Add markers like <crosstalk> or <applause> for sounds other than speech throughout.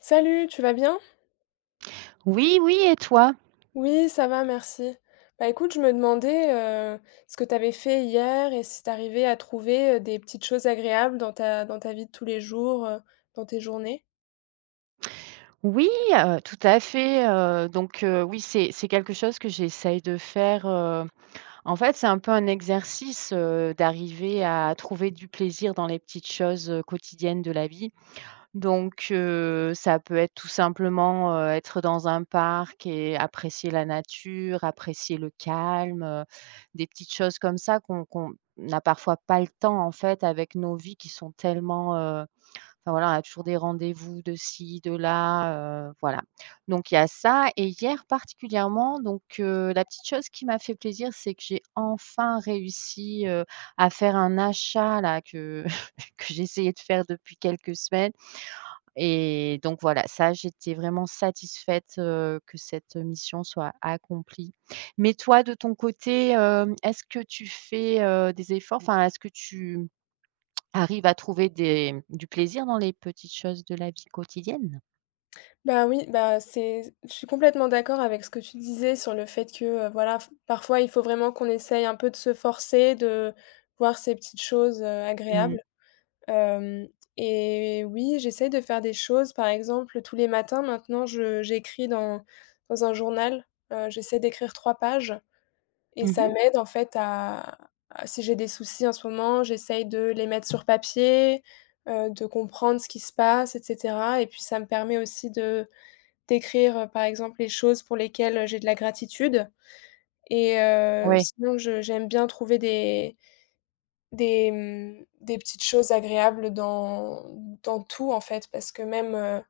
Salut, tu vas bien? Oui, oui et toi? Oui, ça va, merci. Bah écoute, je me demandais ce que tu avais fait hier et si tu arrivais à trouver des petites choses agréables dans ta vie de tous les jours, dans tes journées. Oui, tout à fait, oui, c'est quelque chose que j'essaye de faire, en fait, c'est un peu un exercice, d'arriver à trouver du plaisir dans les petites choses, quotidiennes de la vie. Donc ça peut être tout simplement, être dans un parc et apprécier la nature, apprécier le calme, des petites choses comme ça qu'on n'a parfois pas le temps, en fait, avec nos vies qui sont tellement. Enfin voilà, on a toujours des rendez-vous de ci, de là, voilà. Donc il y a ça et hier particulièrement, la petite chose qui m'a fait plaisir, c'est que j'ai enfin réussi, à faire un achat là que <laughs> que j'essayais de faire depuis quelques semaines et donc voilà, ça j'étais vraiment satisfaite, que cette mission soit accomplie. Mais toi de ton côté, est-ce que tu fais, des efforts? Enfin, est-ce que tu arrive à trouver des du plaisir dans les petites choses de la vie quotidienne? Bah oui, bah c'est, je suis complètement d'accord avec ce que tu disais sur le fait que voilà, parfois il faut vraiment qu'on essaye un peu de se forcer, de voir ces petites choses Mmh. agréables. Hem Et oui, j'essaye de faire des choses. Par exemple, tous les matins maintenant, je j'écris dans un journal, j'essaie d'écrire 3 pages et Mmh ça mh. m'aide en fait à si j'ai des soucis en ce moment, j'essaye de les mettre sur papier, de comprendre ce qui se passe et cetera et puis ça me permet aussi de d'écrire, par exemple, les choses pour lesquelles j'ai de la gratitude et Ouais. sinon je j'aime bien trouver des petites choses agréables dans tout, en fait, parce que même,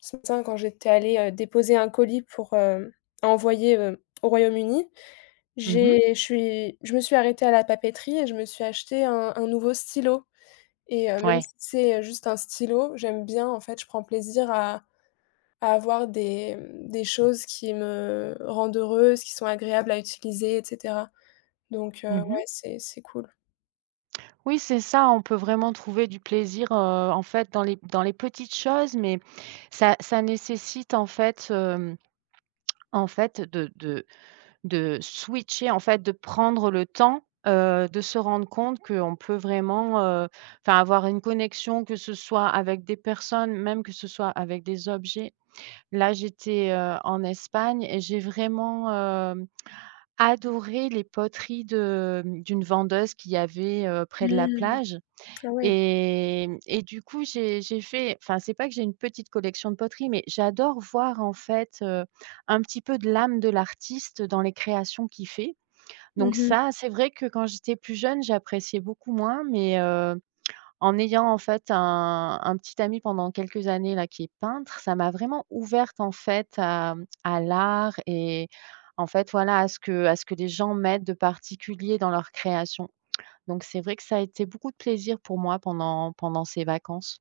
ce matin quand j'étais allée, déposer un colis à envoyer, au Royaume-Uni, Mmh. j'ai je suis je me suis arrêtée à la papeterie et je me suis acheté un nouveau stylo et même Ouais. si c'est, juste un stylo, j'aime bien, en fait, je prends plaisir à avoir des choses qui me rendent heureuse, qui sont agréables à utiliser et cetera. Donc ouais, Mmh. c'est cool. Oui, c'est ça, on peut vraiment trouver du plaisir, en fait, dans les petites choses, mais ça nécessite, en fait, hem, en fait, de switcher, en fait, de prendre le temps, de se rendre compte qu'on peut vraiment, enfin, avoir une connexion, que ce soit avec des personnes, même que ce soit avec des objets. Là, j'étais en Espagne et j'ai vraiment adoré les poteries de, d'une vendeuse qu'il y avait près de la Mmh. plage Ah ouais. et et du coup, j'ai fait enfin, c'est pas que j'ai une petite collection de poteries, mais j'adore voir, en fait, un petit peu de l'âme de l'artiste dans les créations qu'il fait. Donc Mmh. ça, c'est vrai que quand j'étais plus jeune, j'appréciais beaucoup moins, mais en ayant en fait un petit ami pendant quelques années là qui est peintre, ça m'a vraiment ouverte en fait à, à l'art et en fait voilà à ce que les gens mettent de particulier dans leur création. Donc c'est vrai que ça a été beaucoup de plaisir pour moi pendant ces vacances.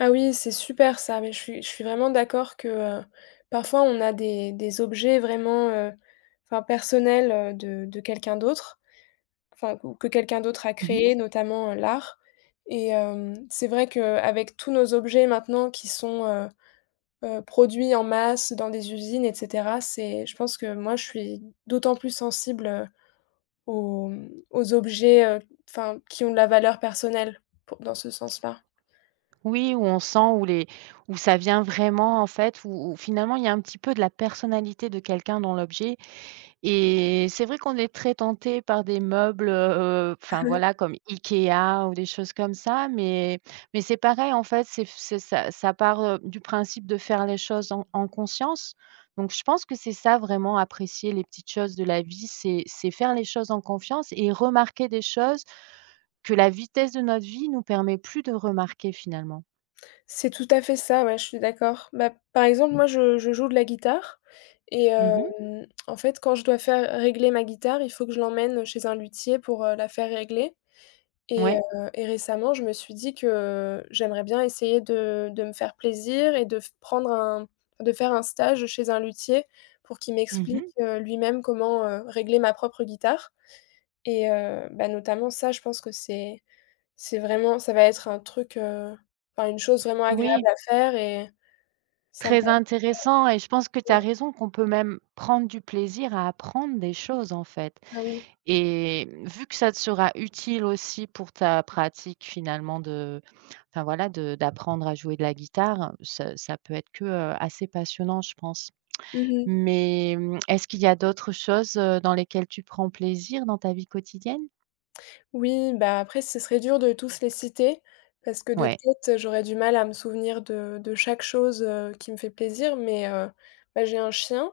Ah oui, c'est super ça, mais je suis vraiment d'accord que, parfois on a des objets vraiment, enfin personnels, de quelqu'un d'autre, enfin ou que quelqu'un d'autre a créé, Mmh. notamment, l'art et c'est vrai qu'avec tous nos objets maintenant qui sont, produits en masse dans des usines et cetera, c'est je pense que moi je suis d'autant plus sensible, aux objets, enfin qui ont de la valeur personnelle, pour dans ce sens-là. Oui, où on sent où ça vient vraiment en fait, où finalement il y a un petit peu de la personnalité de quelqu'un dans l'objet. Et c'est vrai qu'on est très tenté par des meubles, enfin voilà, comme IKEA ou des choses comme ça, mais c'est pareil en fait, c'est ça ça part, du principe de faire les choses en conscience. Donc je pense que c'est ça vraiment apprécier les petites choses de la vie, c'est faire les choses en confiance et remarquer des choses que la vitesse de notre vie nous permet plus de remarquer finalement. C'est tout à fait ça, ouais, je suis d'accord. Bah, par exemple, moi, je joue de la guitare et Mmh. en fait, quand je dois faire régler ma guitare, il faut que je l'emmène chez un luthier pour, la faire régler et Ouais. heu et récemment, je me suis dit que j'aimerais bien essayer de me faire plaisir et de faire un stage chez un luthier pour qu'il m'explique, Mmh. Lui-même comment, régler ma propre guitare. Et bah, notamment ça, je pense que c'est vraiment ça va être un truc, enfin une chose vraiment agréable Oui. à faire et ça me Très permet. intéressant et je pense que tu as raison qu'on peut même prendre du plaisir à apprendre des choses, en fait, Ah oui. et vu que ça te sera utile aussi pour ta pratique finalement de enfin voilà, de d'apprendre à jouer de la guitare, ça peut être que, assez passionnant, je pense. Mmh. Mais, est-ce qu'il y a d'autres choses, dans lesquelles tu prends plaisir dans ta vie quotidienne? Oui, bah, après ce serait dur de tous les citer parce que de Ouais. tête, j'aurais du mal à me souvenir de chaque chose, qui me fait plaisir mais bah, j'ai un chien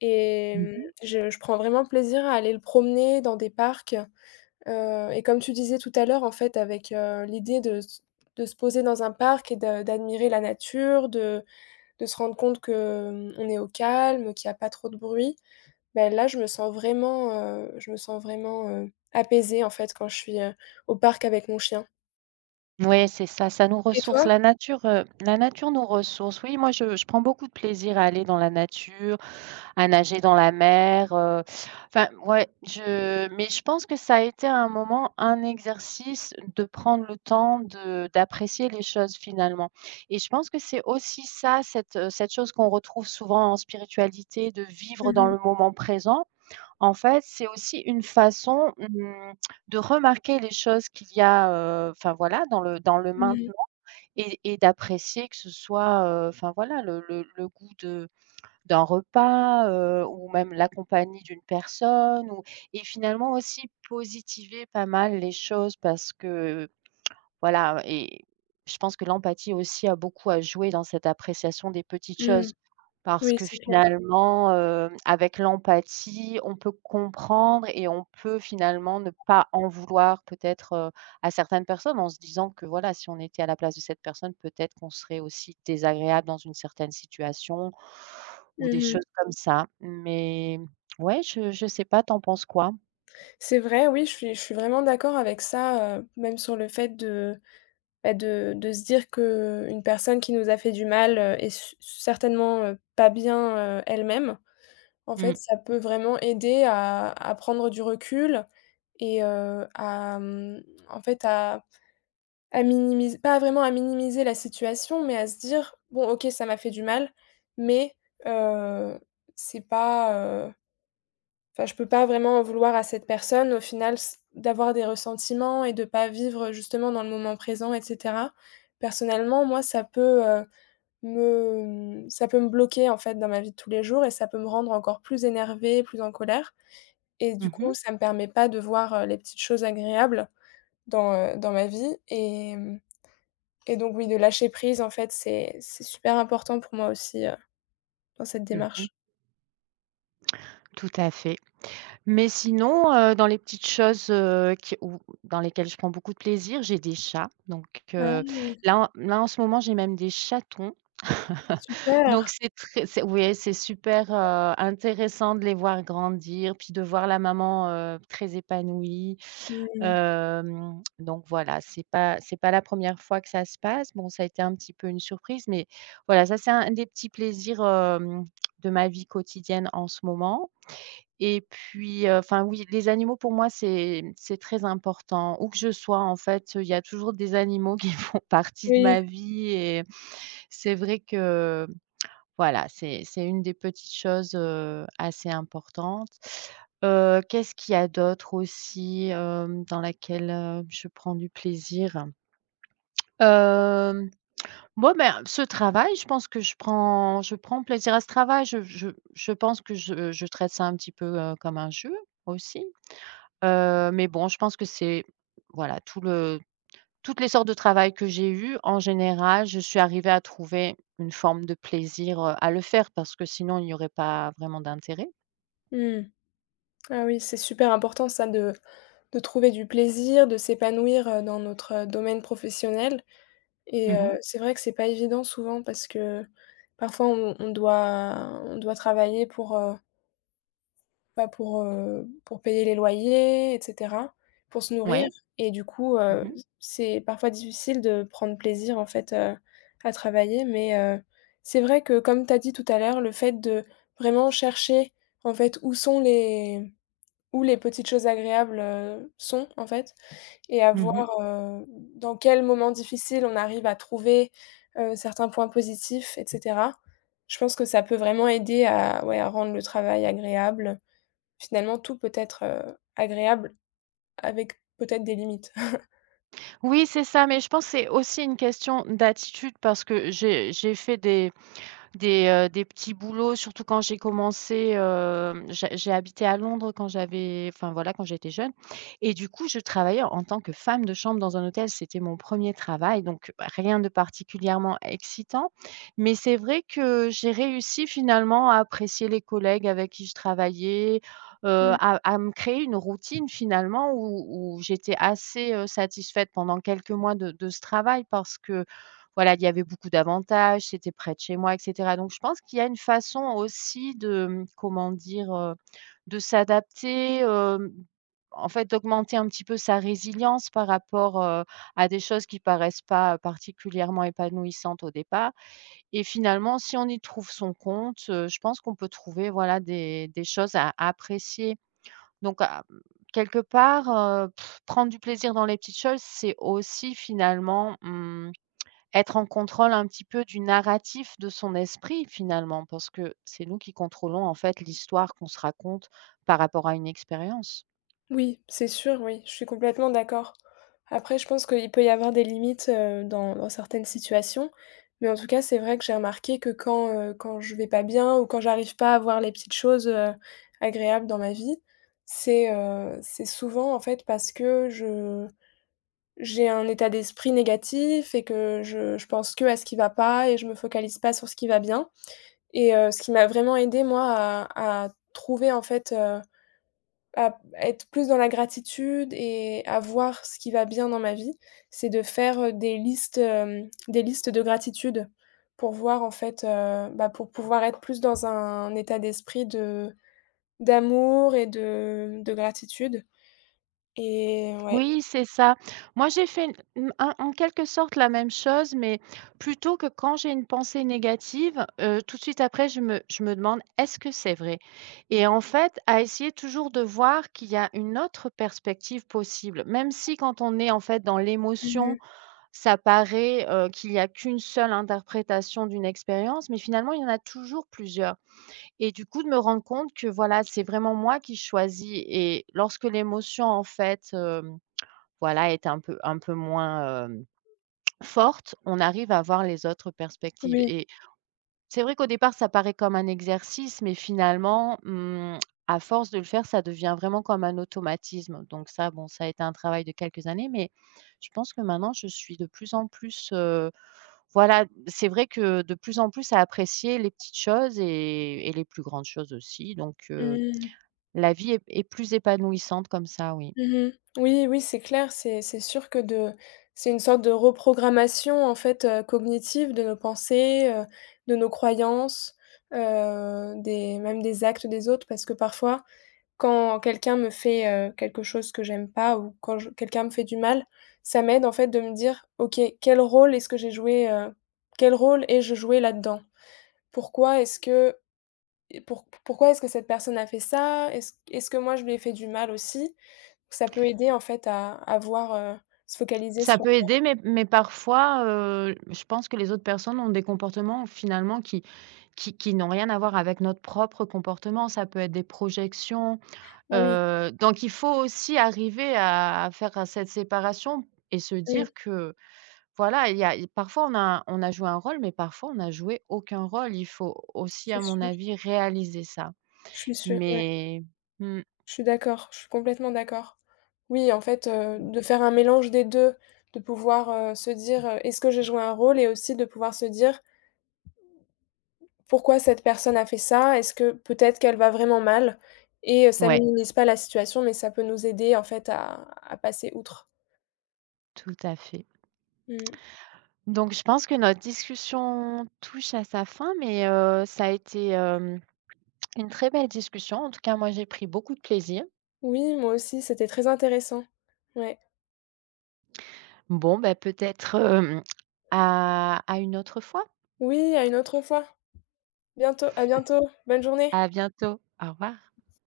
et Mmh. je prends vraiment plaisir à aller le promener dans des parcs. Et comme tu disais tout à l'heure, en fait, avec, l'idée de se poser dans un parc et de d'admirer la nature, de se rendre compte que, on est au calme, qu'il y a pas trop de bruit, ben là, je me sens vraiment, je me sens vraiment, apaisée, en fait, quand je suis, au parc avec mon chien. Ouais, c'est ça, ça nous Et ressource. toi? La nature nous ressource. Oui, moi, je prends beaucoup de plaisir à aller dans la nature, à nager dans la mer, enfin, ouais, je mais je pense que ça a été à un moment un exercice de prendre le temps de d'apprécier les choses finalement et je pense que c'est aussi ça, cette cette chose qu'on retrouve souvent en spiritualité, de vivre dans Mmh mh. le moment présent. En fait, c'est aussi une façon, de remarquer les choses qu'il y a, enfin voilà, dans le Mmh. maintenant et d'apprécier que ce soit, enfin voilà, le goût de d'un repas, ou même la compagnie d'une personne ou et finalement aussi positiver pas mal les choses parce que voilà et je pense que l'empathie aussi a beaucoup à jouer dans cette appréciation des petites Mmh. choses parce Oui, que c'est clair. finalement, avec l'empathie, on peut comprendre et on peut finalement ne pas en vouloir peut-être, à certaines personnes en se disant que voilà, si on était à la place de cette personne, peut-être qu'on serait aussi désagréable dans une certaine situation ou des Mmh. choses comme ça. Mais ouais, je sais pas, t'en penses quoi? C'est vrai, oui, je suis vraiment d'accord avec ça, même sur le fait de. Bah, de se dire que une personne qui nous a fait du mal, est s certainement, pas bien, elle-même. En fait, Mmh. ça peut vraiment aider à prendre du recul et en fait, à minimiser pas vraiment à minimiser la situation, mais à se dire: «Bon, OK, ça m'a fait du mal, mais heu, c'est pas, euh, enfin, je peux pas vraiment en vouloir à cette personne, au final, s d'avoir des ressentiments et de pas vivre, justement, dans le moment présent et cetera. Personnellement, moi, ça peut me bloquer, en fait, dans ma vie de tous les jours et ça peut me rendre encore plus énervée, plus en colère et du coup, Mmh. ça me permet pas de voir, les petites choses agréables dans ma vie et donc oui, de lâcher prise, en fait, c'est super important pour moi aussi, dans cette Mmh mh. démarche. Tout à fait. Mais sinon, dans les petites choses, qui ou dans lesquelles je prends beaucoup de plaisir, j'ai des chats. Donc, heu, Ah, là en là en ce moment, j'ai même des chatons. super! Donc c'est très c'est oui, c'est super, intéressant de les voir grandir, puis de voir la maman, très épanouie. Mmh, Donc voilà, c'est pas la première fois que ça se passe. Bon, ça a été un petit peu une surprise, mais voilà, ça c'est un des petits plaisirs, de ma vie quotidienne en ce moment. Et puis, enfin oui, les animaux pour moi c'est très important. Où que je sois en fait, il y a toujours des animaux qui <laughs> font partie de oui. ma vie et c'est vrai que voilà, c'est une des petites choses, assez importantes. Qu'est-ce qu'il y a d'autre aussi, dans laquelle, je prends du plaisir? Hem, bon ben, ce travail, je pense que je prends plaisir à ce travail. Je pense que je traite ça un petit peu, comme un jeu aussi. Mais bon, je pense que c'est voilà, toutes les sortes de travail que j'ai eues, en général, je suis arrivée à trouver une forme de plaisir, à le faire parce que sinon il n'y aurait pas vraiment d'intérêt. Mmh. Ah oui, c'est super important ça de trouver du plaisir, de s'épanouir, dans notre, domaine professionnel et Mmh. c'est vrai que c'est pas évident souvent parce que parfois on doit travailler bah, pour payer les loyers et cetera, pour se nourrir Ouais. et du coup, Mmh mh. c'est parfois difficile de prendre plaisir en fait, à travailler mais c'est vrai que comme tu as dit tout à l'heure, le fait de vraiment chercher en fait où les petites choses agréables, sont, en fait et à Mmh. voir, dans quel moment difficile on arrive à trouver, certains points positifs et cetera. Je pense que ça peut vraiment aider à ouais, à rendre le travail agréable. Finalement, tout peut être, agréable avec peut-être des limites. Oui, c'est ça, mais je pense que c'est aussi une question d'attitude parce que j'ai fait des petits boulots, surtout quand j'ai commencé, j'ai habité à Londres quand j'avais enfin voilà, quand j'étais jeune et du coup, je travaillais en tant que femme de chambre dans un hôtel. C'était mon premier travail, donc bah, rien de particulièrement excitant, mais c'est vrai que j'ai réussi finalement à apprécier les collègues avec qui je travaillais, heu, <laughs> à me créer une routine finalement où j'étais assez, satisfaite pendant quelques mois de ce travail parce que, voilà, il y avait beaucoup d'avantages, c'était près de chez moi et cetera. Donc je pense qu'il y a une façon aussi de, comment dire, de s'adapter, en fait d'augmenter un petit peu sa résilience par rapport, à des choses qui paraissent pas particulièrement épanouissantes au départ et finalement si on y trouve son compte, je pense qu'on peut trouver voilà des choses à apprécier. Donc à quelque part, heu, prendre du plaisir dans les petites choses, c'est aussi finalement être en contrôle un petit peu du narratif de son esprit finalement, parce que c'est nous qui contrôlons en fait l'histoire qu'on se raconte par rapport à une expérience. Oui, c'est sûr, oui, je suis complètement d'accord. Après, je pense qu'il peut y avoir des limites, dans certaines situations, mais en tout cas, c'est vrai que j'ai remarqué que quand je vais pas bien ou quand j'arrive pas à voir les petites choses, agréables dans ma vie, c'est souvent, en fait, parce que je j'ai un état d'esprit négatif et que je pense que à ce qui va pas et je me focalise pas sur ce qui va bien et ce qui m'a vraiment aidé moi, à trouver, en fait, à être plus dans la gratitude et à voir ce qui va bien dans ma vie, c'est de faire, des listes de gratitude pour voir en fait, bah, pour pouvoir être plus dans un état d'esprit de d'amour et de gratitude et ouais. Oui, c'est ça. Moi, j'ai fait en quelque sorte la même chose, mais plutôt que quand j'ai une pensée négative, tout de suite après, je me demande: «Est-ce que c'est vrai?» et en fait, à essayer toujours de voir qu'il y a une autre perspective possible. Même si quand on est en fait dans l'émotion, Mmh. ça paraît, qu'il y a qu'une seule interprétation d'une expérience, mais finalement, il y en a toujours plusieurs et du coup, de me rendre compte que, voilà, c'est vraiment moi qui choisis et lorsque l'émotion, en fait, voilà, est un peu moins, forte, on arrive à voir les autres perspectives Oui. et c'est vrai qu'au départ, ça paraît comme un exercice, mais finalement, à force de le faire, ça devient vraiment comme un automatisme donc ça, bon, ça a été un travail de quelques années, mais je pense que maintenant, je suis de plus en plus, voilà, c'est vrai que de plus en plus à apprécier les petites choses et les plus grandes choses aussi, Mmh. la vie est est plus épanouissante comme ça, oui. Mmh. Oui, oui, c'est clair, c'est sûr que de c'est une sorte de reprogrammation, en fait, cognitive de nos pensées, de nos croyances, des même des actes des autres. Parce que parfois, quand quelqu'un me fait, quelque chose que j'aime pas ou quand je quelqu'un me fait du mal, ça m'aide, en fait, de me dire: «OK, quel rôle ai-je joué là-dedans? Pourquoi est-ce que pourquoi est-ce que cette personne a fait ça? Est-ce que moi je lui ai fait du mal aussi?» Ça peut aider en fait à voir, se focaliser Ça sur. peut aider, mais parfois, je pense que les autres personnes ont des comportements finalement qui qui n'ont rien à voir avec notre propre comportement. Ça peut être des projections, Ah oui, donc il faut aussi arriver à faire cette séparation et se oui, dire que voilà, il y a il parfois on a joué un rôle, mais parfois on n'a joué aucun rôle. Il faut aussi, c'est à mon sûr, avis, réaliser ça. je suis sûre, ouais, Mais mmh, je suis d'accord, je suis complètement d'accord. Oui, en fait, de faire un mélange des 2 de pouvoir, se dire: «Est-ce que j'ai joué un rôle?» et aussi de pouvoir se dire: «Pourquoi cette personne a fait ça? Est-ce que peut-être qu'elle va vraiment mal?» et ça ouais, minimise pas la situation, mais ça peut nous aider en fait à passer outre. tout à fait. Mmh. Donc je pense que notre discussion touche à sa fin, mais ça a été une très belle discussion. En tout cas, moi, j'ai pris beaucoup de plaisir. Oui, moi aussi, c'était très intéressant. Ouais. Bon, ben peut-être, à une autre fois. Oui, à une autre fois. Bientôt à bientôt. Bonne journée. À bientôt. Au revoir.